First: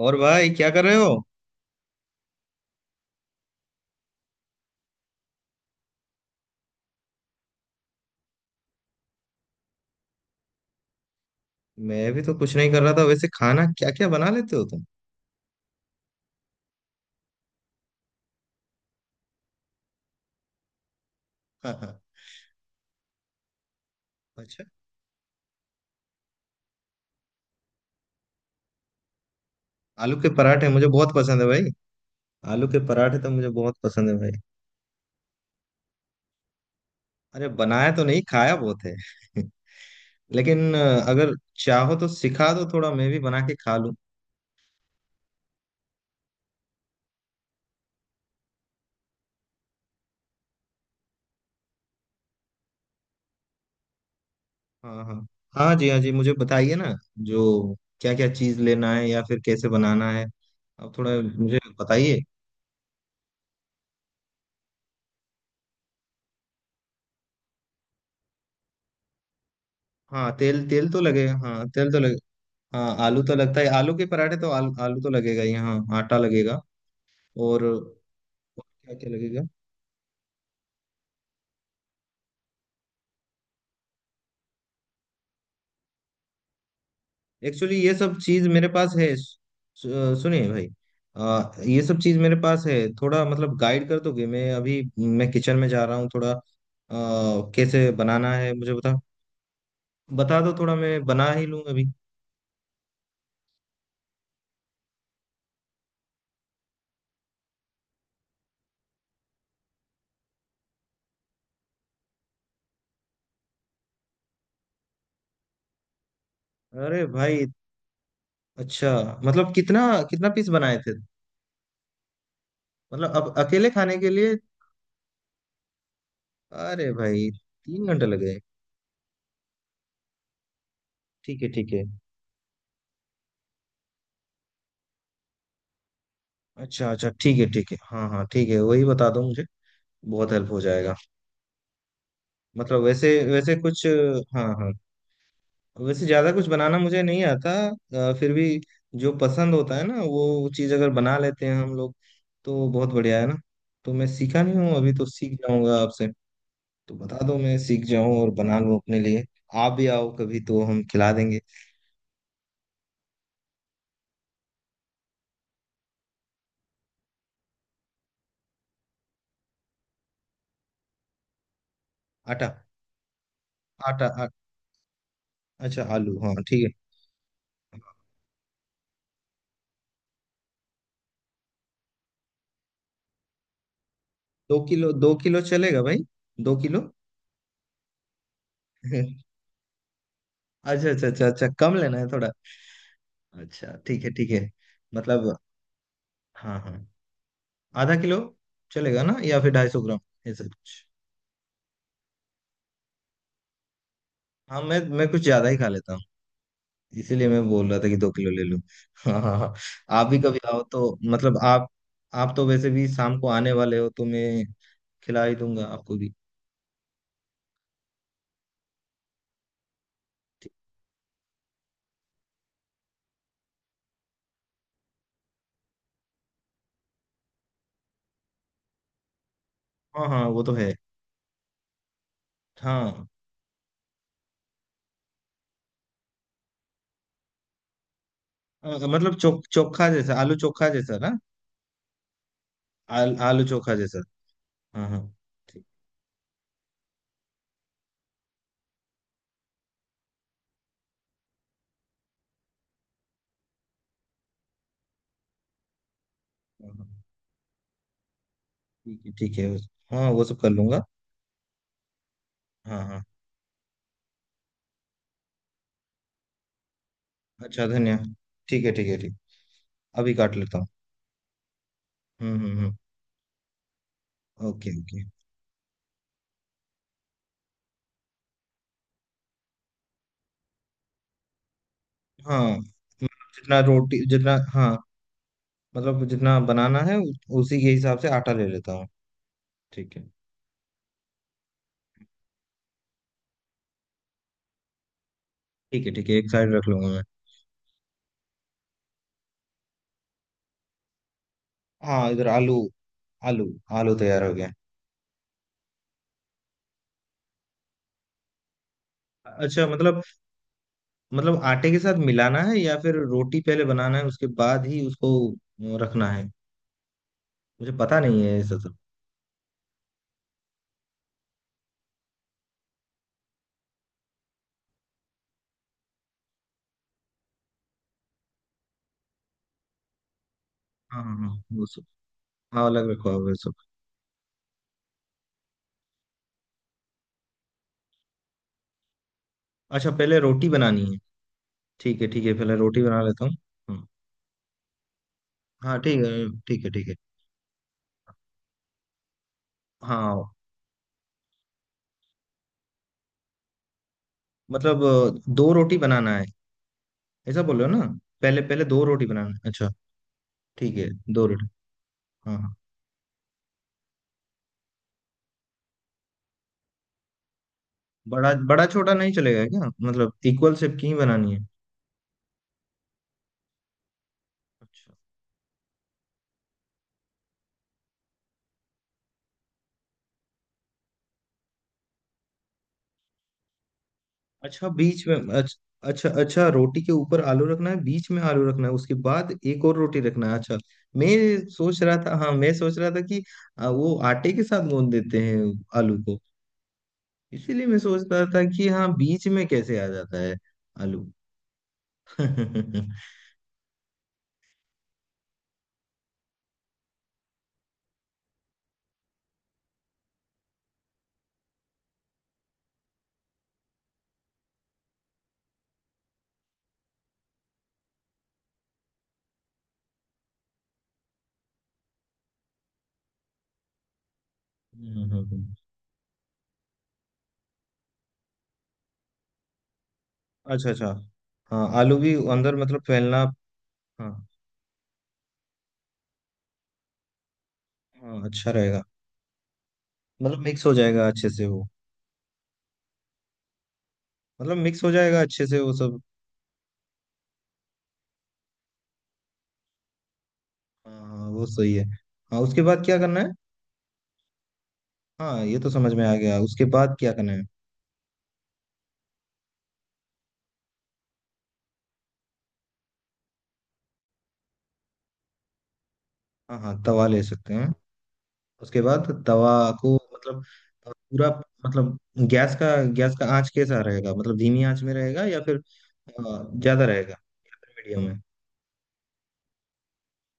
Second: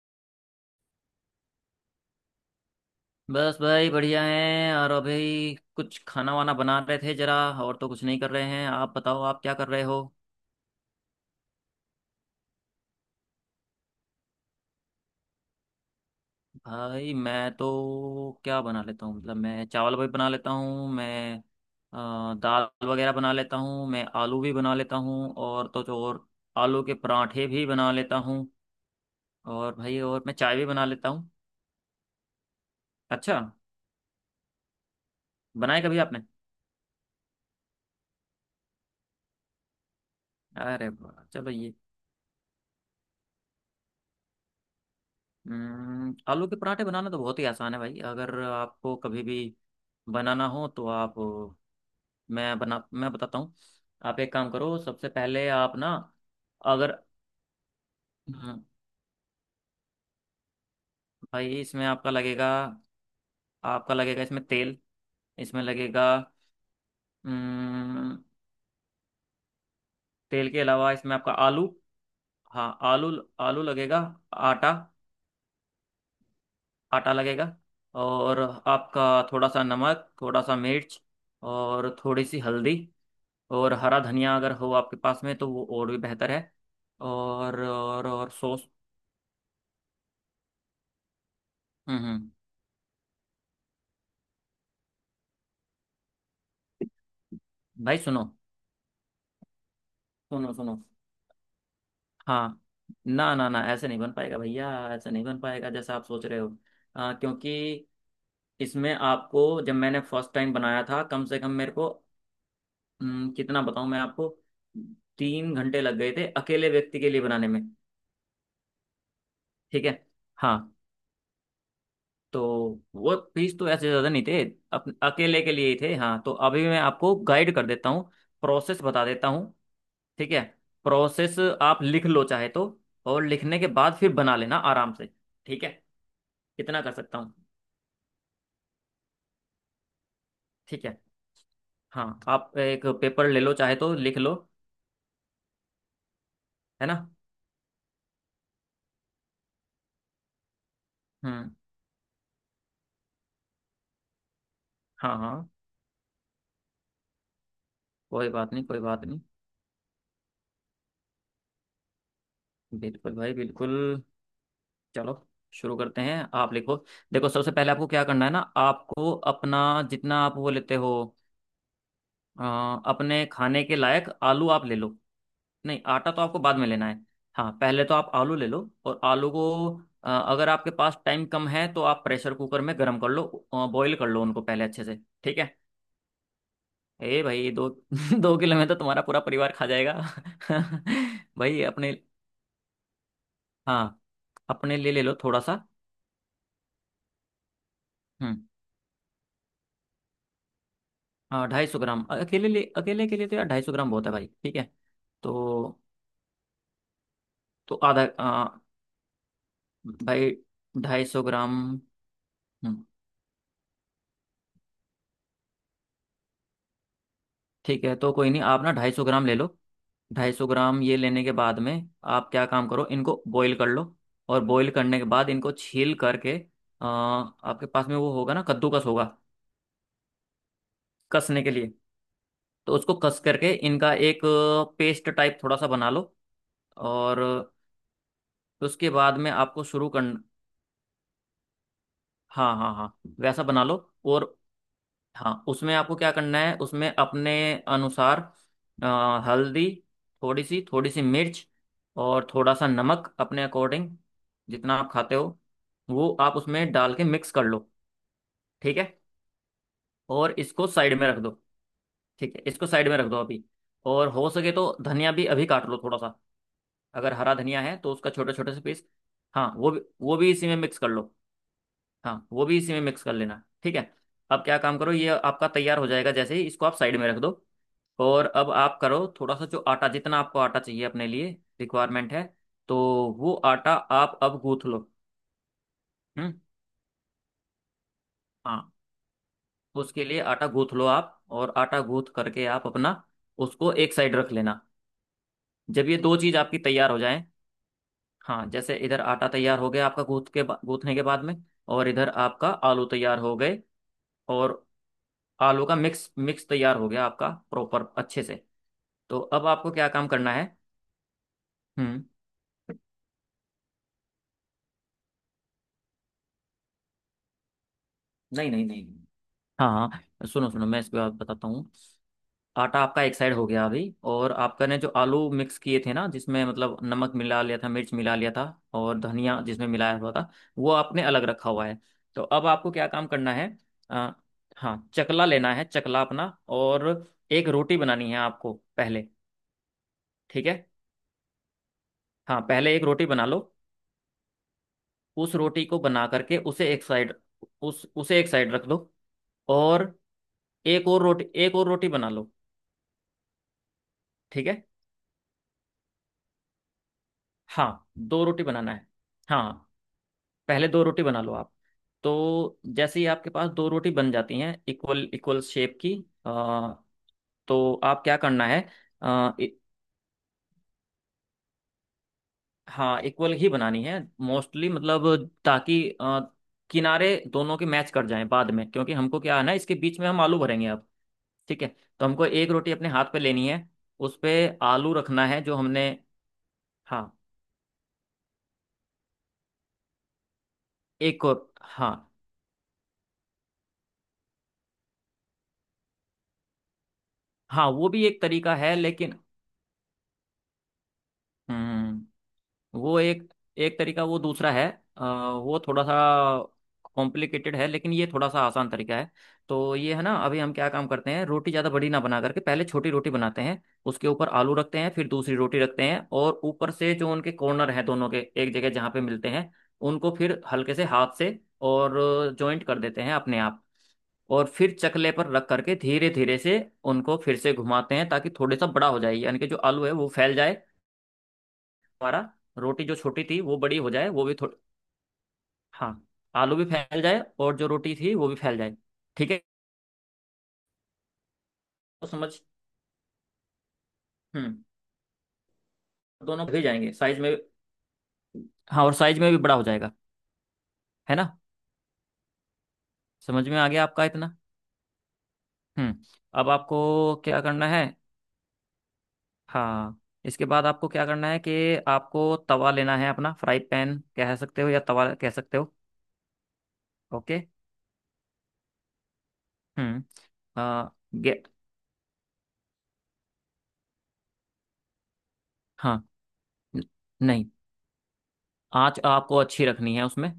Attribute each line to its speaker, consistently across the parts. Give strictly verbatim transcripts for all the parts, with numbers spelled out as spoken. Speaker 1: और भाई, क्या कर रहे हो?
Speaker 2: बस भाई बढ़िया हैं। और अभी कुछ खाना वाना बना रहे थे जरा। और तो कुछ नहीं कर रहे हैं। आप बताओ, आप क्या कर रहे हो।
Speaker 1: मैं भी तो कुछ नहीं कर रहा था। वैसे खाना क्या क्या बना लेते हो तुम?
Speaker 2: भाई मैं तो क्या बना लेता हूँ, मतलब मैं चावल भी बना लेता हूँ। मैं
Speaker 1: हाँ हाँ।
Speaker 2: अ, दाल वगैरह बना लेता हूँ। मैं आलू भी
Speaker 1: अच्छा।
Speaker 2: बना लेता हूँ, और तो जो और आलू के पराठे भी बना लेता हूँ। और भाई
Speaker 1: आलू
Speaker 2: और
Speaker 1: के
Speaker 2: मैं चाय भी
Speaker 1: पराठे
Speaker 2: बना
Speaker 1: मुझे
Speaker 2: लेता
Speaker 1: बहुत
Speaker 2: हूँ।
Speaker 1: पसंद है भाई। आलू के पराठे तो
Speaker 2: अच्छा,
Speaker 1: मुझे बहुत पसंद है भाई।
Speaker 2: बनाए कभी आपने।
Speaker 1: अरे, बनाया तो नहीं, खाया बहुत है। लेकिन
Speaker 2: अरे
Speaker 1: अ,
Speaker 2: वाह,
Speaker 1: अगर
Speaker 2: चलो ये
Speaker 1: चाहो तो सिखा दो, थोड़ा मैं भी बना के खा लूं।
Speaker 2: हम्म, आलू के पराठे बनाना तो बहुत ही आसान है भाई। अगर आपको कभी भी बनाना हो तो आप, मैं बना मैं बताता हूँ। आप एक काम करो,
Speaker 1: हाँ
Speaker 2: सबसे
Speaker 1: हाँ।
Speaker 2: पहले
Speaker 1: हाँ
Speaker 2: आप
Speaker 1: जी,
Speaker 2: ना।
Speaker 1: हाँ जी, मुझे बताइए ना।
Speaker 2: अगर
Speaker 1: जो। क्या क्या चीज
Speaker 2: हम्म,
Speaker 1: लेना है या फिर कैसे बनाना है? अब थोड़ा।
Speaker 2: भाई
Speaker 1: मुझे
Speaker 2: इसमें आपका
Speaker 1: बताइए।
Speaker 2: लगेगा। आपका लगेगा इसमें तेल, इसमें लगेगा। हम्म,
Speaker 1: हाँ,
Speaker 2: तेल के
Speaker 1: तेल तेल
Speaker 2: अलावा
Speaker 1: तो
Speaker 2: इसमें
Speaker 1: लगेगा।
Speaker 2: आपका आलू।
Speaker 1: हाँ, तेल तो लगेगा।
Speaker 2: हाँ
Speaker 1: हाँ,
Speaker 2: आलू,
Speaker 1: आलू तो लगता
Speaker 2: आलू
Speaker 1: है। आलू
Speaker 2: लगेगा।
Speaker 1: के पराठे तो
Speaker 2: आटा,
Speaker 1: आलू, आलू तो लगेगा ही। हाँ, आटा लगेगा।
Speaker 2: आटा लगेगा।
Speaker 1: और
Speaker 2: और
Speaker 1: क्या
Speaker 2: आपका
Speaker 1: क्या लगेगा?
Speaker 2: थोड़ा सा नमक, थोड़ा सा मिर्च और थोड़ी सी हल्दी। और हरा धनिया अगर हो आपके पास में तो वो और भी बेहतर है। और
Speaker 1: एक्चुअली, ये
Speaker 2: और
Speaker 1: सब
Speaker 2: और
Speaker 1: चीज
Speaker 2: सॉस।
Speaker 1: मेरे पास है। सु- सुनिए भाई। आ, ये सब
Speaker 2: हम्म
Speaker 1: चीज
Speaker 2: हम्म।
Speaker 1: मेरे पास है, थोड़ा मतलब गाइड कर दोगे? मैं अभी मैं किचन में जा रहा हूँ, थोड़ा आ, कैसे
Speaker 2: भाई सुनो
Speaker 1: बनाना है मुझे बता। बता दो
Speaker 2: सुनो
Speaker 1: थोड़ा,
Speaker 2: सुनो।
Speaker 1: मैं बना ही लूँ अभी।
Speaker 2: हाँ, ना ना ना, ऐसे नहीं बन पाएगा भैया। ऐसे नहीं बन पाएगा जैसा आप सोच रहे हो। आ, क्योंकि इसमें आपको, जब मैंने फर्स्ट टाइम बनाया था कम से कम मेरे को, हम्म, कितना बताऊं मैं आपको, तीन घंटे लग गए थे अकेले व्यक्ति
Speaker 1: अरे
Speaker 2: के लिए
Speaker 1: भाई।
Speaker 2: बनाने में।
Speaker 1: अच्छा, मतलब
Speaker 2: ठीक
Speaker 1: कितना?
Speaker 2: है।
Speaker 1: कितना पीस
Speaker 2: हाँ
Speaker 1: बनाए थे?
Speaker 2: तो
Speaker 1: मतलब
Speaker 2: वो
Speaker 1: अब
Speaker 2: फीस तो
Speaker 1: अकेले
Speaker 2: ऐसे
Speaker 1: खाने
Speaker 2: ज़्यादा
Speaker 1: के
Speaker 2: नहीं
Speaker 1: लिए?
Speaker 2: थे। अप, अकेले के लिए ही थे। हाँ तो अभी मैं
Speaker 1: अरे
Speaker 2: आपको
Speaker 1: भाई,
Speaker 2: गाइड कर
Speaker 1: तीन
Speaker 2: देता
Speaker 1: घंटे
Speaker 2: हूँ,
Speaker 1: लगे?
Speaker 2: प्रोसेस बता देता हूँ। ठीक है। प्रोसेस
Speaker 1: ठीक है ठीक
Speaker 2: आप
Speaker 1: है।
Speaker 2: लिख लो चाहे तो, और लिखने के बाद फिर बना लेना आराम से। ठीक है, इतना
Speaker 1: अच्छा
Speaker 2: कर
Speaker 1: अच्छा,
Speaker 2: सकता हूँ।
Speaker 1: ठीक है ठीक है, हाँ हाँ, ठीक है, वही बता दो मुझे। बहुत हेल्प हो
Speaker 2: ठीक
Speaker 1: जाएगा।
Speaker 2: है। हाँ आप
Speaker 1: मतलब
Speaker 2: एक
Speaker 1: वैसे
Speaker 2: पेपर ले लो
Speaker 1: वैसे
Speaker 2: चाहे
Speaker 1: कुछ।
Speaker 2: तो, लिख लो,
Speaker 1: हाँ हाँ। वैसे ज्यादा कुछ बनाना
Speaker 2: है ना।
Speaker 1: मुझे नहीं आता। अ, फिर भी, जो पसंद होता है ना वो चीज, अगर बना लेते
Speaker 2: हम्म।
Speaker 1: हैं हम लोग तो बहुत बढ़िया है ना। तो मैं सीखा नहीं हूँ, अभी तो
Speaker 2: हाँ
Speaker 1: सीख
Speaker 2: हाँ,
Speaker 1: जाऊंगा आपसे। तो बता दो, मैं सीख जाऊँ
Speaker 2: कोई
Speaker 1: और
Speaker 2: बात
Speaker 1: बना
Speaker 2: नहीं,
Speaker 1: लूँ
Speaker 2: कोई
Speaker 1: अपने
Speaker 2: बात नहीं।
Speaker 1: लिए। आप भी आओ कभी तो हम खिला देंगे।
Speaker 2: बिल्कुल भाई बिल्कुल। चलो शुरू करते हैं, आप लिखो। देखो सबसे पहले आपको क्या करना है ना, आपको अपना जितना आप वो लेते हो, अ,
Speaker 1: आटा।
Speaker 2: अपने खाने के
Speaker 1: आटा,
Speaker 2: लायक
Speaker 1: आ,
Speaker 2: आलू आप ले लो। नहीं,
Speaker 1: अच्छा,
Speaker 2: आटा
Speaker 1: आलू,
Speaker 2: तो
Speaker 1: हाँ
Speaker 2: आपको बाद
Speaker 1: ठीक
Speaker 2: में
Speaker 1: है।
Speaker 2: लेना है। हाँ पहले तो आप आलू ले लो। और आलू को, अ, अगर आपके पास टाइम कम है तो आप प्रेशर कुकर में गर्म कर लो, बॉईल कर लो उनको
Speaker 1: दो
Speaker 2: पहले अच्छे
Speaker 1: किलो
Speaker 2: से।
Speaker 1: दो
Speaker 2: ठीक
Speaker 1: किलो
Speaker 2: है।
Speaker 1: चलेगा भाई? दो किलो।
Speaker 2: ए भाई, दो दो किलो में तो तुम्हारा पूरा परिवार खा जाएगा
Speaker 1: अच्छा अच्छा अच्छा अच्छा,
Speaker 2: भाई
Speaker 1: कम
Speaker 2: अपने।
Speaker 1: लेना है थोड़ा। अच्छा,
Speaker 2: हाँ,
Speaker 1: ठीक है ठीक है।
Speaker 2: अपने लिए ले लो
Speaker 1: मतलब।
Speaker 2: थोड़ा सा।
Speaker 1: हाँ हाँ। आधा किलो।
Speaker 2: हम्म।
Speaker 1: चलेगा ना? या फिर ढाई सौ ग्राम? ऐसा कुछ।
Speaker 2: हाँ, ढाई सौ ग्राम, अकेले लिए, अकेले के लिए तो यार ढाई सौ ग्राम बहुत है भाई। ठीक
Speaker 1: हाँ,
Speaker 2: है।
Speaker 1: मैं मैं कुछ ज्यादा ही खा
Speaker 2: तो
Speaker 1: लेता हूँ। इसीलिए मैं बोल
Speaker 2: तो
Speaker 1: रहा था कि
Speaker 2: आधा,
Speaker 1: दो किलो ले
Speaker 2: अ,
Speaker 1: लूँ। हाँ हाँ हाँ। आप भी
Speaker 2: भाई
Speaker 1: कभी आओ तो
Speaker 2: ढाई सौ
Speaker 1: मतलब
Speaker 2: ग्राम
Speaker 1: आप। आप तो वैसे
Speaker 2: हम्म,
Speaker 1: भी शाम को आने वाले हो, तो मैं खिला ही दूंगा आपको भी।
Speaker 2: ठीक है, तो कोई नहीं, आप ना ढाई सौ ग्राम ले लो। ढाई सौ ग्राम ये लेने के बाद में, आप क्या काम करो, इनको बॉईल कर लो। और बॉईल करने के बाद इनको छील करके, अ, आपके पास में वो होगा ना, कद्दूकस होगा
Speaker 1: हाँ हाँ, वो तो है।
Speaker 2: कसने के लिए, तो उसको
Speaker 1: हाँ।
Speaker 2: कस करके इनका एक पेस्ट टाइप थोड़ा सा बना लो। और
Speaker 1: अ,
Speaker 2: उसके
Speaker 1: मतलब
Speaker 2: बाद
Speaker 1: चो,
Speaker 2: में आपको
Speaker 1: चोखा
Speaker 2: शुरू
Speaker 1: जैसा,
Speaker 2: कर।
Speaker 1: आलू चोखा जैसा ना।
Speaker 2: हाँ हाँ हाँ,
Speaker 1: आल,
Speaker 2: वैसा
Speaker 1: आलू
Speaker 2: बना
Speaker 1: चोखा
Speaker 2: लो।
Speaker 1: जैसा।
Speaker 2: और
Speaker 1: हाँ हाँ।
Speaker 2: हाँ,
Speaker 1: ठीक।
Speaker 2: उसमें आपको क्या करना है, उसमें अपने अनुसार अ, हल्दी, थोड़ी सी थोड़ी सी मिर्च और थोड़ा सा नमक, अपने अकॉर्डिंग जितना आप खाते हो, वो आप
Speaker 1: हाँ,
Speaker 2: उसमें
Speaker 1: हाँ।
Speaker 2: डाल के मिक्स कर लो। ठीक है।
Speaker 1: ठीक है ठीक है। हाँ, वो
Speaker 2: और
Speaker 1: सब कर
Speaker 2: इसको
Speaker 1: लूंगा।
Speaker 2: साइड में रख दो। ठीक है, इसको
Speaker 1: हाँ
Speaker 2: साइड में
Speaker 1: हाँ।
Speaker 2: रख दो अभी। और हो सके तो धनिया भी अभी काट लो थोड़ा सा। अगर हरा धनिया
Speaker 1: अच्छा,
Speaker 2: है तो उसका
Speaker 1: धन्यवाद।
Speaker 2: छोटे छोटे से
Speaker 1: ठीक है
Speaker 2: पीस।
Speaker 1: ठीक है ठीक।
Speaker 2: हाँ, वो भी,
Speaker 1: अभी
Speaker 2: वो भी
Speaker 1: काट
Speaker 2: इसी में
Speaker 1: लेता हूँ।
Speaker 2: मिक्स कर लो। हाँ
Speaker 1: हम्म
Speaker 2: वो भी
Speaker 1: हम्म
Speaker 2: इसी
Speaker 1: हम्म।
Speaker 2: में मिक्स कर लेना। ठीक है। अब क्या
Speaker 1: ओके
Speaker 2: काम करो,
Speaker 1: ओके।
Speaker 2: ये आपका तैयार हो जाएगा जैसे ही, इसको आप साइड में रख दो। और अब आप करो थोड़ा सा, जो आटा जितना आपको आटा चाहिए अपने लिए रिक्वायरमेंट है,
Speaker 1: हाँ
Speaker 2: तो
Speaker 1: मतलब,
Speaker 2: वो
Speaker 1: जितना
Speaker 2: आटा
Speaker 1: रोटी
Speaker 2: आप
Speaker 1: जितना,
Speaker 2: अब गूंथ
Speaker 1: हाँ।
Speaker 2: लो।
Speaker 1: मतलब
Speaker 2: हम्म।
Speaker 1: जितना बनाना है उ- उसी के हिसाब से आटा ले
Speaker 2: हाँ,
Speaker 1: लेता हूँ। ठीक है।
Speaker 2: उसके लिए आटा गूंथ लो आप, और आटा गूंथ करके आप अपना उसको एक साइड रख लेना।
Speaker 1: ठीक
Speaker 2: जब
Speaker 1: है
Speaker 2: ये
Speaker 1: ठीक है,
Speaker 2: दो
Speaker 1: एक
Speaker 2: चीज़
Speaker 1: साइड
Speaker 2: आपकी
Speaker 1: रख लूंगा
Speaker 2: तैयार हो
Speaker 1: मैं।
Speaker 2: जाए, हाँ, जैसे इधर आटा तैयार हो गया आपका, गूंथ के बा- गूंथने के बाद में, और इधर
Speaker 1: हाँ, इधर
Speaker 2: आपका
Speaker 1: आलू।
Speaker 2: आलू तैयार हो
Speaker 1: आलू।
Speaker 2: गए
Speaker 1: आलू तैयार हो गया।
Speaker 2: और आलू का मिक्स मिक्स तैयार हो गया आपका प्रॉपर अच्छे से। तो अब
Speaker 1: अच्छा,
Speaker 2: आपको क्या
Speaker 1: मतलब,
Speaker 2: काम करना है।
Speaker 1: मतलब आटे के साथ
Speaker 2: हम्म।
Speaker 1: मिलाना है या फिर रोटी पहले बनाना है उसके बाद ही उसको अ, रखना है? मुझे पता नहीं है
Speaker 2: नहीं
Speaker 1: ऐसा
Speaker 2: नहीं
Speaker 1: सब।
Speaker 2: नहीं नहीं। हाँ हाँ, सुनो सुनो, मैं इसके बाद बताता हूँ। आटा आपका एक साइड हो गया अभी, और आपका ने जो आलू मिक्स किए थे ना, जिसमें मतलब नमक मिला लिया था, मिर्च मिला लिया था, और धनिया जिसमें मिलाया हुआ था, वो आपने
Speaker 1: हाँ हाँ
Speaker 2: अलग
Speaker 1: हाँ।
Speaker 2: रखा
Speaker 1: वो
Speaker 2: हुआ है।
Speaker 1: सब।
Speaker 2: तो अब
Speaker 1: हाँ,
Speaker 2: आपको क्या
Speaker 1: अलग
Speaker 2: काम
Speaker 1: रखवा होगा
Speaker 2: करना
Speaker 1: सब।
Speaker 2: है। आ, हाँ, चकला लेना है, चकला अपना, और एक रोटी बनानी है आपको पहले।
Speaker 1: अच्छा, पहले
Speaker 2: ठीक
Speaker 1: रोटी
Speaker 2: है।
Speaker 1: बनानी है। ठीक है ठीक है,
Speaker 2: हाँ
Speaker 1: पहले
Speaker 2: पहले
Speaker 1: रोटी
Speaker 2: एक
Speaker 1: बना
Speaker 2: रोटी बना
Speaker 1: लेता हूँ।
Speaker 2: लो।
Speaker 1: हम्म।
Speaker 2: उस रोटी
Speaker 1: हाँ,
Speaker 2: को
Speaker 1: ठीक
Speaker 2: बना
Speaker 1: है
Speaker 2: करके
Speaker 1: ठीक
Speaker 2: उसे
Speaker 1: है
Speaker 2: एक
Speaker 1: ठीक है।
Speaker 2: साइड, उस उसे एक साइड रख दो। और
Speaker 1: हाँ
Speaker 2: एक और रोटी, एक और रोटी बना लो। ठीक है।
Speaker 1: मतलब, अ, दो रोटी बनाना है, ऐसा बोल रहे हो ना?
Speaker 2: हाँ, दो
Speaker 1: पहले
Speaker 2: रोटी
Speaker 1: पहले
Speaker 2: बनाना
Speaker 1: दो
Speaker 2: है।
Speaker 1: रोटी बनाना है,
Speaker 2: हाँ
Speaker 1: अच्छा।
Speaker 2: पहले
Speaker 1: ठीक
Speaker 2: दो
Speaker 1: है,
Speaker 2: रोटी बना
Speaker 1: दो
Speaker 2: लो
Speaker 1: रोटी।
Speaker 2: आप।
Speaker 1: हाँ हाँ।
Speaker 2: तो जैसे ही आपके पास दो रोटी बन जाती हैं इक्वल इक्वल शेप की, अ, तो आप क्या
Speaker 1: बड़ा
Speaker 2: करना है।
Speaker 1: बड़ा छोटा नहीं
Speaker 2: अ,
Speaker 1: चलेगा
Speaker 2: इ,
Speaker 1: क्या? मतलब इक्वल शेप की ही बनानी है?
Speaker 2: हाँ इक्वल ही बनानी है मोस्टली,
Speaker 1: अच्छा
Speaker 2: मतलब ताकि अ, किनारे दोनों के मैच कर जाएं बाद में, क्योंकि हमको क्या है ना, इसके बीच में हम आलू भरेंगे अब। ठीक है। तो हमको एक रोटी अपने हाथ पे लेनी है, उस पे
Speaker 1: अच्छा,
Speaker 2: आलू
Speaker 1: बीच में।
Speaker 2: रखना
Speaker 1: अच्छा
Speaker 2: है जो हमने।
Speaker 1: अच्छा अच्छा, रोटी के
Speaker 2: हाँ,
Speaker 1: ऊपर आलू रखना है, बीच में आलू रखना है, उसके बाद एक और रोटी रखना है, अच्छा। मैं
Speaker 2: एक और
Speaker 1: सोच
Speaker 2: हाँ,
Speaker 1: रहा था, हाँ मैं सोच रहा था कि अ, वो आटे के साथ गूंद देते हैं, आलू को। इसीलिए
Speaker 2: हाँ,
Speaker 1: मैं
Speaker 2: वो
Speaker 1: सोच
Speaker 2: भी एक
Speaker 1: रहा था
Speaker 2: तरीका
Speaker 1: कि
Speaker 2: है
Speaker 1: हाँ,
Speaker 2: लेकिन,
Speaker 1: बीच में कैसे आ जाता है आलू।
Speaker 2: हम्म,
Speaker 1: हम्म।
Speaker 2: वो एक, एक तरीका वो दूसरा है। अ, वो थोड़ा सा कॉम्प्लिकेटेड है, लेकिन ये थोड़ा सा आसान तरीका है। तो ये है ना, अभी हम क्या काम करते हैं, रोटी ज़्यादा बड़ी ना बना करके पहले छोटी रोटी बनाते हैं, उसके ऊपर आलू रखते हैं, फिर दूसरी रोटी रखते हैं, और ऊपर से जो उनके कॉर्नर हैं दोनों के, एक जगह जहाँ पे मिलते हैं, उनको फिर हल्के से हाथ से और जॉइंट कर देते हैं अपने आप। और फिर चकले पर रख करके धीरे धीरे से उनको फिर से घुमाते हैं ताकि थोड़े सा बड़ा हो जाए, यानी कि जो आलू है वो फैल जाए
Speaker 1: अच्छा अच्छा, हाँ, आलू भी
Speaker 2: हमारा,
Speaker 1: अंदर, मतलब
Speaker 2: रोटी जो
Speaker 1: फैलना।
Speaker 2: छोटी थी वो बड़ी हो जाए
Speaker 1: हाँ।
Speaker 2: वो भी थोड़ी। हाँ, आलू भी फैल जाए और जो रोटी थी
Speaker 1: हाँ,
Speaker 2: वो भी
Speaker 1: अच्छा
Speaker 2: फैल जाए।
Speaker 1: रहेगा।
Speaker 2: ठीक है।
Speaker 1: मतलब मिक्स हो जाएगा अच्छे से वो।
Speaker 2: तो समझ,
Speaker 1: मतलब
Speaker 2: हम्म,
Speaker 1: मिक्स हो जाएगा अच्छे से वो सब।
Speaker 2: दोनों भी जाएंगे साइज में। हाँ, और साइज में भी बड़ा हो जाएगा,
Speaker 1: हाँ
Speaker 2: है ना।
Speaker 1: हाँ, वो सही है। हाँ, उसके बाद क्या करना है?
Speaker 2: समझ में आ गया आपका इतना।
Speaker 1: हाँ, ये तो समझ
Speaker 2: हम्म।
Speaker 1: में आ गया,
Speaker 2: अब
Speaker 1: उसके बाद क्या
Speaker 2: आपको
Speaker 1: करना
Speaker 2: क्या
Speaker 1: है?
Speaker 2: करना है। हाँ, इसके बाद आपको क्या करना है कि आपको तवा लेना है अपना, फ्राई पैन कह सकते हो या तवा कह सकते हो।
Speaker 1: हाँ हाँ, तवा ले
Speaker 2: ओके।
Speaker 1: सकते हैं। उसके बाद तवा को, मतलब
Speaker 2: हम्म। आ,
Speaker 1: पूरा,
Speaker 2: गे,
Speaker 1: मतलब गैस का गैस का आंच कैसा रहेगा? मतलब धीमी आंच में रहेगा या फिर
Speaker 2: हाँ
Speaker 1: अ,
Speaker 2: न-
Speaker 1: ज्यादा रहेगा?
Speaker 2: नहीं,
Speaker 1: मीडियम में?
Speaker 2: आँच आपको अच्छी रखनी है उसमें,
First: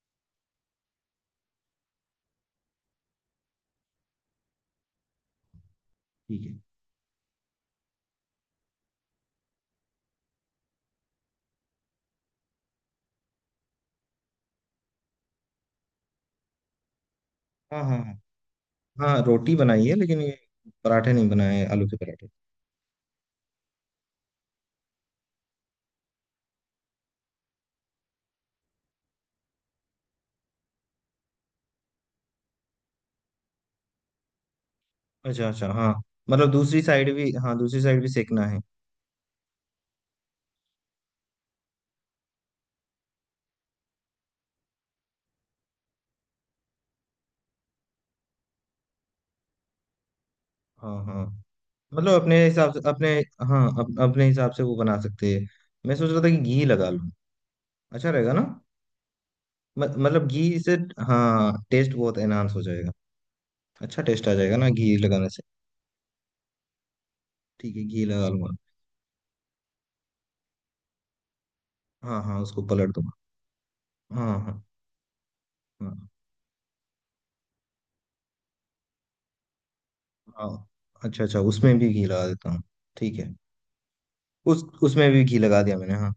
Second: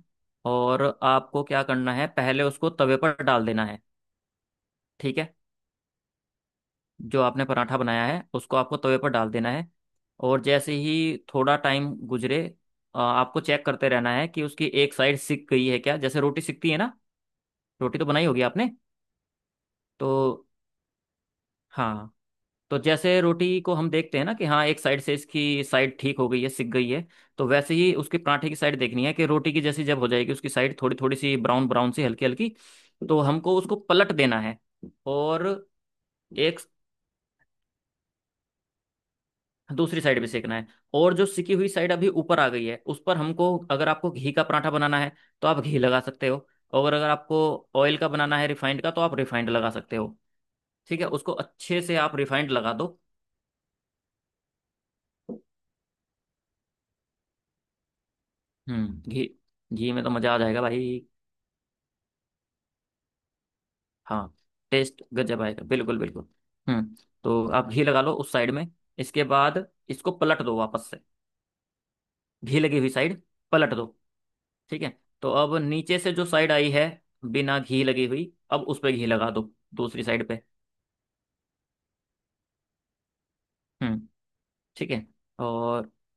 Speaker 2: और आपको क्या करना है, पहले उसको तवे पर डाल देना है। ठीक है।
Speaker 1: ठीक है।
Speaker 2: जो आपने पराठा बनाया है उसको आपको तवे पर डाल देना है। और जैसे ही थोड़ा टाइम गुजरे, अ, आपको चेक करते रहना है कि उसकी एक साइड सिक गई है क्या, जैसे रोटी सिकती है ना।
Speaker 1: हाँ
Speaker 2: रोटी तो
Speaker 1: हाँ।
Speaker 2: बनाई होगी आपने।
Speaker 1: हाँ हाँ, रोटी बनाई है लेकिन ये
Speaker 2: तो,
Speaker 1: पराठे नहीं बनाए हैं, आलू के
Speaker 2: हाँ,
Speaker 1: पराठे।
Speaker 2: तो जैसे रोटी को हम देखते हैं ना कि हाँ एक साइड से इसकी साइड ठीक हो गई है सिक गई है, तो वैसे ही उसके पराठे की साइड देखनी है कि रोटी की जैसी जब हो जाएगी, उसकी साइड थोड़ी थोड़ी सी ब्राउन ब्राउन सी हल्की हल्की, तो हमको उसको पलट देना है। और
Speaker 1: अच्छा अच्छा, हाँ मतलब,
Speaker 2: एक
Speaker 1: दूसरी साइड भी, हाँ, दूसरी साइड भी सेकना है।
Speaker 2: दूसरी साइड भी सेकना है। और जो सिकी हुई साइड अभी ऊपर आ गई है, उस पर हमको, अगर आपको घी का पराठा बनाना है तो आप घी लगा सकते हो, और अगर आपको ऑयल का बनाना है, रिफाइंड का, तो आप रिफाइंड लगा सकते हो।
Speaker 1: हाँ
Speaker 2: ठीक है,
Speaker 1: हाँ
Speaker 2: उसको अच्छे से आप
Speaker 1: मतलब, अपने
Speaker 2: रिफाइंड
Speaker 1: हिसाब
Speaker 2: लगा
Speaker 1: से
Speaker 2: दो।
Speaker 1: अपने, हाँ, अप, अपने हिसाब से वो बना सकते हैं। मैं सोच रहा था कि घी लगा लूँ, अच्छा रहेगा ना?
Speaker 2: हम्म, घी,
Speaker 1: म-
Speaker 2: घी में तो
Speaker 1: मतलब
Speaker 2: मजा आ
Speaker 1: घी
Speaker 2: जाएगा
Speaker 1: से,
Speaker 2: भाई।
Speaker 1: हाँ टेस्ट बहुत एनहांस हो जाएगा। अच्छा टेस्ट
Speaker 2: हाँ
Speaker 1: आ जाएगा ना घी
Speaker 2: टेस्ट
Speaker 1: लगाने
Speaker 2: गजब
Speaker 1: से?
Speaker 2: आएगा, बिल्कुल बिल्कुल। हम्म। तो आप
Speaker 1: ठीक है,
Speaker 2: घी लगा
Speaker 1: घी
Speaker 2: लो
Speaker 1: लगा
Speaker 2: उस साइड
Speaker 1: लूंगा।
Speaker 2: में। इसके बाद इसको पलट दो वापस से,
Speaker 1: हाँ हाँ,
Speaker 2: घी
Speaker 1: उसको
Speaker 2: लगी
Speaker 1: पलट
Speaker 2: हुई
Speaker 1: दूंगा।
Speaker 2: साइड पलट दो।
Speaker 1: हाँ हाँ।
Speaker 2: ठीक है। तो अब नीचे
Speaker 1: हाँ
Speaker 2: से जो साइड आई है बिना घी लगी हुई, अब उस पर घी लगा दो दूसरी साइड पे।
Speaker 1: हाँ। अच्छा अच्छा, उसमें भी घी लगा देता हूँ। ठीक है।
Speaker 2: हम्म।
Speaker 1: उस
Speaker 2: ठीक है,
Speaker 1: उसमें भी घी लगा दिया
Speaker 2: और
Speaker 1: मैंने, हाँ।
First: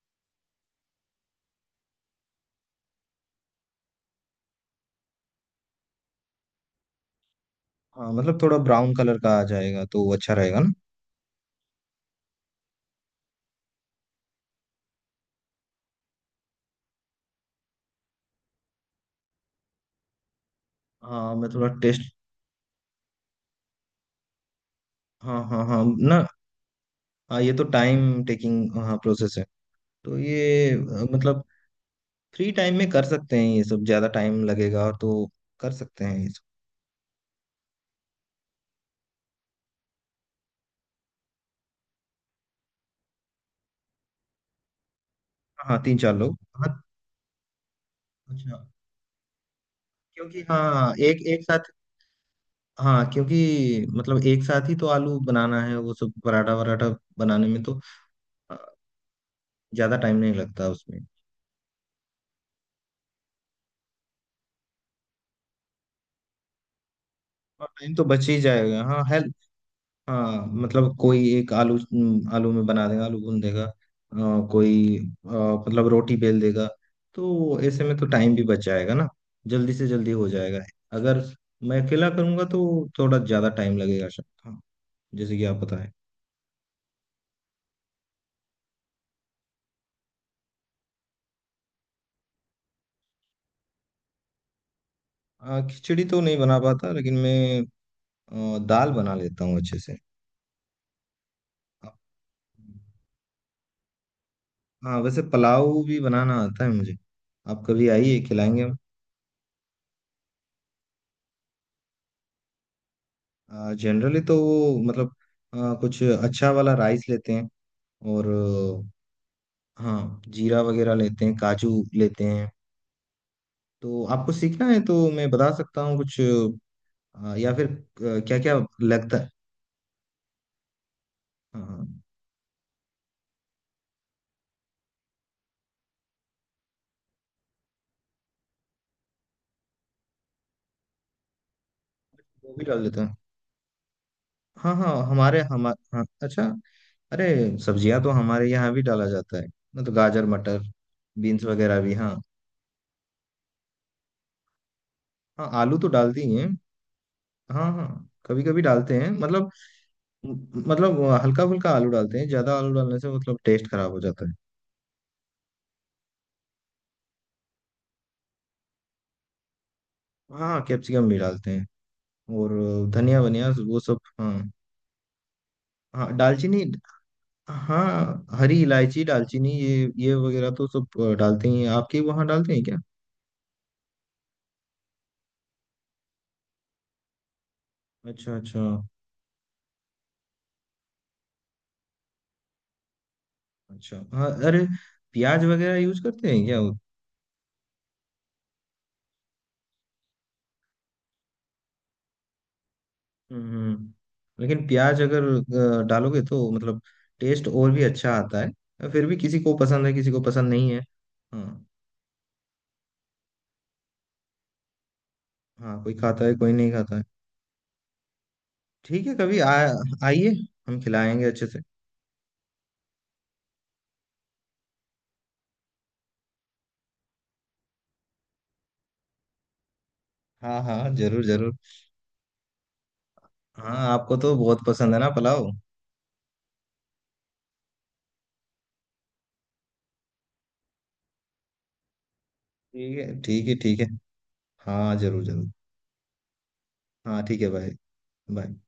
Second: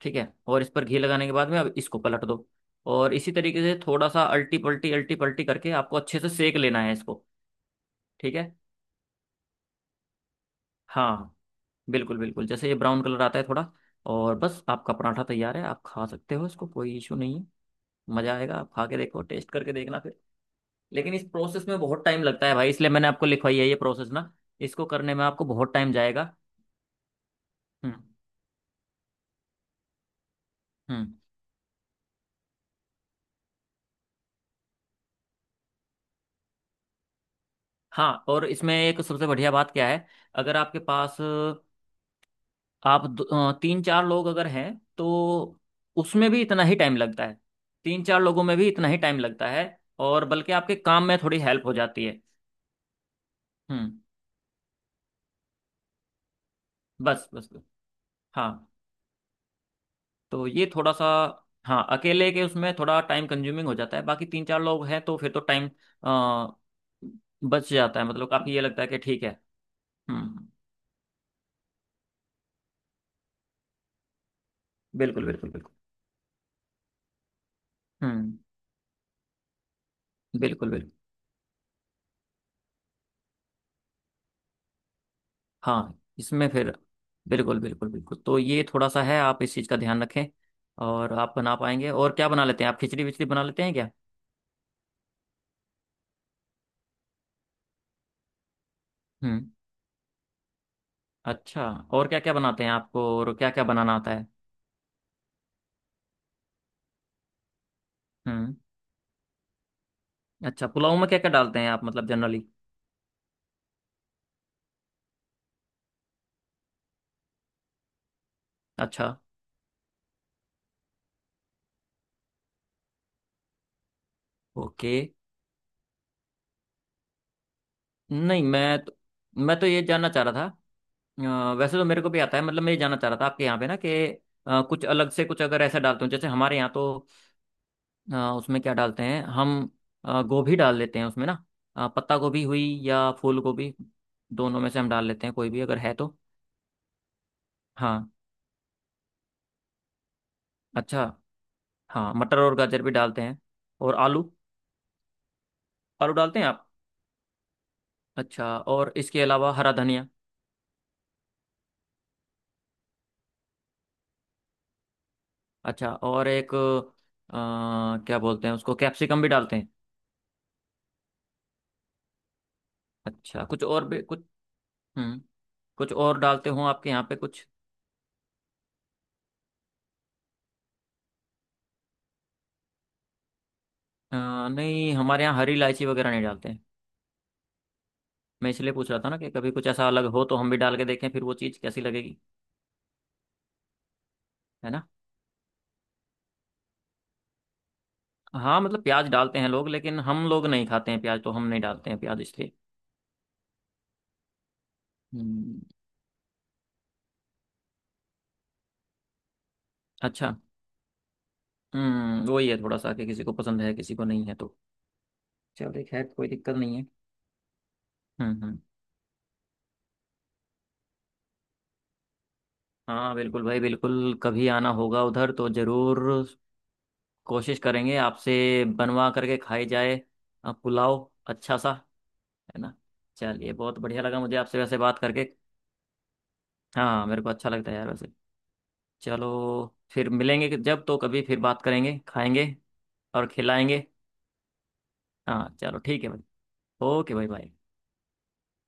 Speaker 2: ठीक है और इस पर घी लगाने के बाद में अब इसको पलट दो। और इसी तरीके से, थोड़ा सा अल्टी पल्टी अल्टी पल्टी करके आपको अच्छे से सेक लेना है इसको।
Speaker 1: हाँ
Speaker 2: ठीक
Speaker 1: मतलब,
Speaker 2: है।
Speaker 1: थोड़ा ब्राउन कलर का आ जाएगा तो अच्छा रहेगा ना?
Speaker 2: हाँ, बिल्कुल बिल्कुल, जैसे ये ब्राउन कलर आता है थोड़ा, और बस आपका पराठा तैयार है, आप खा सकते हो इसको, कोई इशू नहीं है। मज़ा आएगा, आप खा के देखो, टेस्ट करके देखना फिर। लेकिन इस
Speaker 1: हाँ, मैं
Speaker 2: प्रोसेस
Speaker 1: थोड़ा
Speaker 2: में बहुत
Speaker 1: टेस्ट।
Speaker 2: टाइम लगता है भाई, इसलिए मैंने आपको लिखवाई है ये प्रोसेस ना। इसको करने में
Speaker 1: हाँ
Speaker 2: आपको
Speaker 1: हाँ
Speaker 2: बहुत
Speaker 1: हाँ।
Speaker 2: टाइम
Speaker 1: ना।
Speaker 2: जाएगा।
Speaker 1: हाँ, ये तो
Speaker 2: हम्म
Speaker 1: टाइम टेकिंग हाँ प्रोसेस है। तो ये अ,
Speaker 2: हम्म।
Speaker 1: मतलब फ्री टाइम में कर सकते हैं ये सब, ज़्यादा टाइम लगेगा तो कर सकते हैं ये सब।
Speaker 2: हाँ, और इसमें एक सबसे बढ़िया बात क्या है, अगर आपके पास अ, आप दो- अ, तीन चार लोग अगर हैं, तो
Speaker 1: हाँ, तीन चार
Speaker 2: उसमें
Speaker 1: लोग,
Speaker 2: भी इतना ही
Speaker 1: हाँ।
Speaker 2: टाइम लगता है। तीन चार लोगों में
Speaker 1: अच्छा।
Speaker 2: भी इतना ही टाइम लगता है। और
Speaker 1: क्योंकि
Speaker 2: बल्कि आपके
Speaker 1: हाँ
Speaker 2: काम में
Speaker 1: एक
Speaker 2: थोड़ी
Speaker 1: एक
Speaker 2: हेल्प
Speaker 1: साथ,
Speaker 2: हो जाती है।
Speaker 1: हाँ क्योंकि
Speaker 2: हम्म।
Speaker 1: मतलब एक साथ ही तो आलू बनाना है, वो सब पराठा वराठा
Speaker 2: बस
Speaker 1: बनाने
Speaker 2: बस
Speaker 1: में
Speaker 2: बस।
Speaker 1: तो अ,
Speaker 2: हाँ,
Speaker 1: ज्यादा टाइम नहीं
Speaker 2: तो
Speaker 1: लगता
Speaker 2: ये थोड़ा
Speaker 1: उसमें।
Speaker 2: सा, हाँ अकेले के उसमें थोड़ा टाइम कंज्यूमिंग हो जाता है, बाकी तीन चार लोग हैं तो फिर तो टाइम
Speaker 1: और
Speaker 2: बच
Speaker 1: टाइम
Speaker 2: जाता
Speaker 1: तो
Speaker 2: है,
Speaker 1: बच
Speaker 2: मतलब
Speaker 1: ही
Speaker 2: काफी ये
Speaker 1: जाएगा,
Speaker 2: लगता है कि
Speaker 1: हाँ
Speaker 2: ठीक है।
Speaker 1: हेल्प। हाँ
Speaker 2: हम्म।
Speaker 1: मतलब, कोई एक आलू, हम्म, आलू में बना देगा, आलू भून देगा, अ, कोई
Speaker 2: बिल्कुल
Speaker 1: अ,
Speaker 2: बिल्कुल बिल्कुल।
Speaker 1: मतलब रोटी बेल देगा। तो ऐसे में तो टाइम
Speaker 2: हम्म।
Speaker 1: भी बच जाएगा ना? जल्दी से जल्दी हो जाएगा।
Speaker 2: बिल्कुल बिल्कुल।
Speaker 1: अगर मैं अकेला करूंगा तो थोड़ा ज्यादा टाइम लगेगा शायद, हाँ। जैसे कि आप बताएं।
Speaker 2: हाँ इसमें फिर बिल्कुल बिल्कुल बिल्कुल, तो ये थोड़ा सा है, आप इस चीज़ का ध्यान रखें और आप बना पाएंगे। और क्या बना लेते हैं आप, खिचड़ी विचड़ी बना लेते हैं क्या।
Speaker 1: अ, खिचड़ी तो नहीं बना पाता, लेकिन मैं अ, दाल बना लेता
Speaker 2: हम्म।
Speaker 1: हूँ अच्छे से।
Speaker 2: अच्छा, और क्या क्या बनाते हैं, आपको और क्या क्या बनाना आता है।
Speaker 1: हाँ, वैसे पुलाव भी बनाना आता है मुझे। आप कभी आइए,
Speaker 2: हम्म।
Speaker 1: खिलाएंगे हम।
Speaker 2: अच्छा, पुलाव में क्या क्या डालते हैं आप, मतलब जनरली।
Speaker 1: जनरली तो वो मतलब आ, कुछ अच्छा वाला राइस लेते हैं। और
Speaker 2: अच्छा।
Speaker 1: आ, हाँ, जीरा वगैरह लेते हैं, काजू लेते हैं। तो आपको सीखना है तो
Speaker 2: ओके।
Speaker 1: मैं बता सकता हूँ कुछ। आ, या फिर क्या
Speaker 2: नहीं,
Speaker 1: क्या
Speaker 2: मैं तो,
Speaker 1: लगता है?
Speaker 2: मैं तो ये जानना चाह रहा था, अ,
Speaker 1: हाँ
Speaker 2: वैसे तो
Speaker 1: हाँ,
Speaker 2: मेरे को भी आता है, मतलब मैं ये जानना चाह रहा था आपके यहाँ पे ना कि अ, कुछ अलग से, कुछ अगर ऐसा डालते हो, जैसे हमारे यहाँ तो अ, उसमें क्या डालते हैं हम, अ, गोभी डाल लेते हैं उसमें ना, अ, पत्ता गोभी
Speaker 1: वो
Speaker 2: हुई
Speaker 1: भी डाल लेते
Speaker 2: या
Speaker 1: हैं।
Speaker 2: फूल गोभी, दोनों में
Speaker 1: हाँ
Speaker 2: से हम
Speaker 1: हाँ,
Speaker 2: डाल लेते हैं
Speaker 1: हमारे
Speaker 2: कोई भी
Speaker 1: हम,
Speaker 2: अगर है
Speaker 1: हाँ,
Speaker 2: तो।
Speaker 1: अच्छा। अरे, सब्जियां
Speaker 2: हाँ
Speaker 1: तो हमारे यहाँ भी डाला जाता है। मतलब गाजर, मटर,
Speaker 2: अच्छा।
Speaker 1: बीन्स वगैरह भी,
Speaker 2: हाँ
Speaker 1: हाँ।
Speaker 2: मटर और गाजर भी डालते हैं, और आलू।
Speaker 1: हाँ, आलू तो
Speaker 2: आलू
Speaker 1: डालती
Speaker 2: डालते
Speaker 1: हैं।
Speaker 2: हैं आप।
Speaker 1: हाँ हाँ। कभी
Speaker 2: अच्छा,
Speaker 1: कभी
Speaker 2: और
Speaker 1: डालते हैं
Speaker 2: इसके
Speaker 1: मतलब,
Speaker 2: अलावा हरा धनिया।
Speaker 1: मतलब हल्का फुल्का आलू डालते हैं, ज्यादा आलू डालने से मतलब टेस्ट खराब हो जाता है।
Speaker 2: अच्छा और एक अ, क्या बोलते हैं उसको, कैप्सिकम भी डालते हैं।
Speaker 1: हाँ हाँ, कैप्सिकम भी डालते हैं। और धनिया
Speaker 2: अच्छा,
Speaker 1: वनिया
Speaker 2: कुछ
Speaker 1: वो
Speaker 2: और
Speaker 1: सब,
Speaker 2: भी कुछ।
Speaker 1: हाँ।
Speaker 2: हम्म। कुछ
Speaker 1: हाँ,
Speaker 2: और डालते
Speaker 1: दालचीनी,
Speaker 2: हो आपके यहाँ पे कुछ,
Speaker 1: हाँ हरी इलायची, दालचीनी, ये ये वगैरह तो सब अ, डालते ही हैं। आपके वहाँ डालते हैं क्या?
Speaker 2: अ, नहीं हमारे यहाँ हरी इलायची वगैरह नहीं डालते हैं।
Speaker 1: अच्छा
Speaker 2: मैं
Speaker 1: अच्छा
Speaker 2: इसलिए पूछ रहा था ना कि कभी कुछ ऐसा अलग हो तो हम भी डाल के देखें फिर वो चीज़ कैसी लगेगी,
Speaker 1: अच्छा, हाँ, अरे,
Speaker 2: है ना।
Speaker 1: प्याज वगैरह यूज करते हैं क्या?
Speaker 2: हाँ मतलब प्याज डालते हैं लोग लेकिन हम लोग नहीं खाते हैं प्याज, तो हम नहीं डालते हैं प्याज इसलिए।
Speaker 1: हम्म। लेकिन प्याज अगर
Speaker 2: हम्म,
Speaker 1: अ, डालोगे तो मतलब टेस्ट और भी अच्छा आता है, फिर भी किसी को पसंद है किसी को
Speaker 2: अच्छा।
Speaker 1: पसंद नहीं है। हाँ
Speaker 2: हम्म, वही है थोड़ा सा कि किसी को पसंद है किसी को नहीं है। तो
Speaker 1: हाँ,
Speaker 2: चलो
Speaker 1: कोई
Speaker 2: खैर
Speaker 1: खाता
Speaker 2: कोई
Speaker 1: है कोई
Speaker 2: दिक्कत
Speaker 1: नहीं
Speaker 2: नहीं है।
Speaker 1: खाता है।
Speaker 2: हम्म हम्म।
Speaker 1: ठीक है, कभी आ आइए, हम खिलाएंगे अच्छे से।
Speaker 2: हाँ बिल्कुल भाई बिल्कुल, कभी आना होगा उधर तो ज़रूर कोशिश करेंगे आपसे बनवा करके खाई जाए। अ,
Speaker 1: हाँ हाँ,
Speaker 2: पुलाव
Speaker 1: जरूर जरूर।
Speaker 2: अच्छा सा, है ना। चलिए
Speaker 1: हाँ,
Speaker 2: बहुत बढ़िया
Speaker 1: आपको
Speaker 2: लगा
Speaker 1: तो
Speaker 2: मुझे आपसे
Speaker 1: बहुत
Speaker 2: वैसे
Speaker 1: पसंद
Speaker 2: बात
Speaker 1: है ना
Speaker 2: करके।
Speaker 1: पुलाव?
Speaker 2: हाँ मेरे को अच्छा लगता है यार वैसे। चलो फिर मिलेंगे, कि- जब तो कभी, फिर बात करेंगे, खाएंगे
Speaker 1: ठीक है
Speaker 2: और
Speaker 1: ठीक है ठीक
Speaker 2: खिलाएंगे।
Speaker 1: है। हाँ, जरूर
Speaker 2: हाँ
Speaker 1: जरूर।
Speaker 2: चलो ठीक है भाई, ओके
Speaker 1: हाँ
Speaker 2: भाई,
Speaker 1: ठीक है
Speaker 2: बाय।
Speaker 1: भाई। बाय।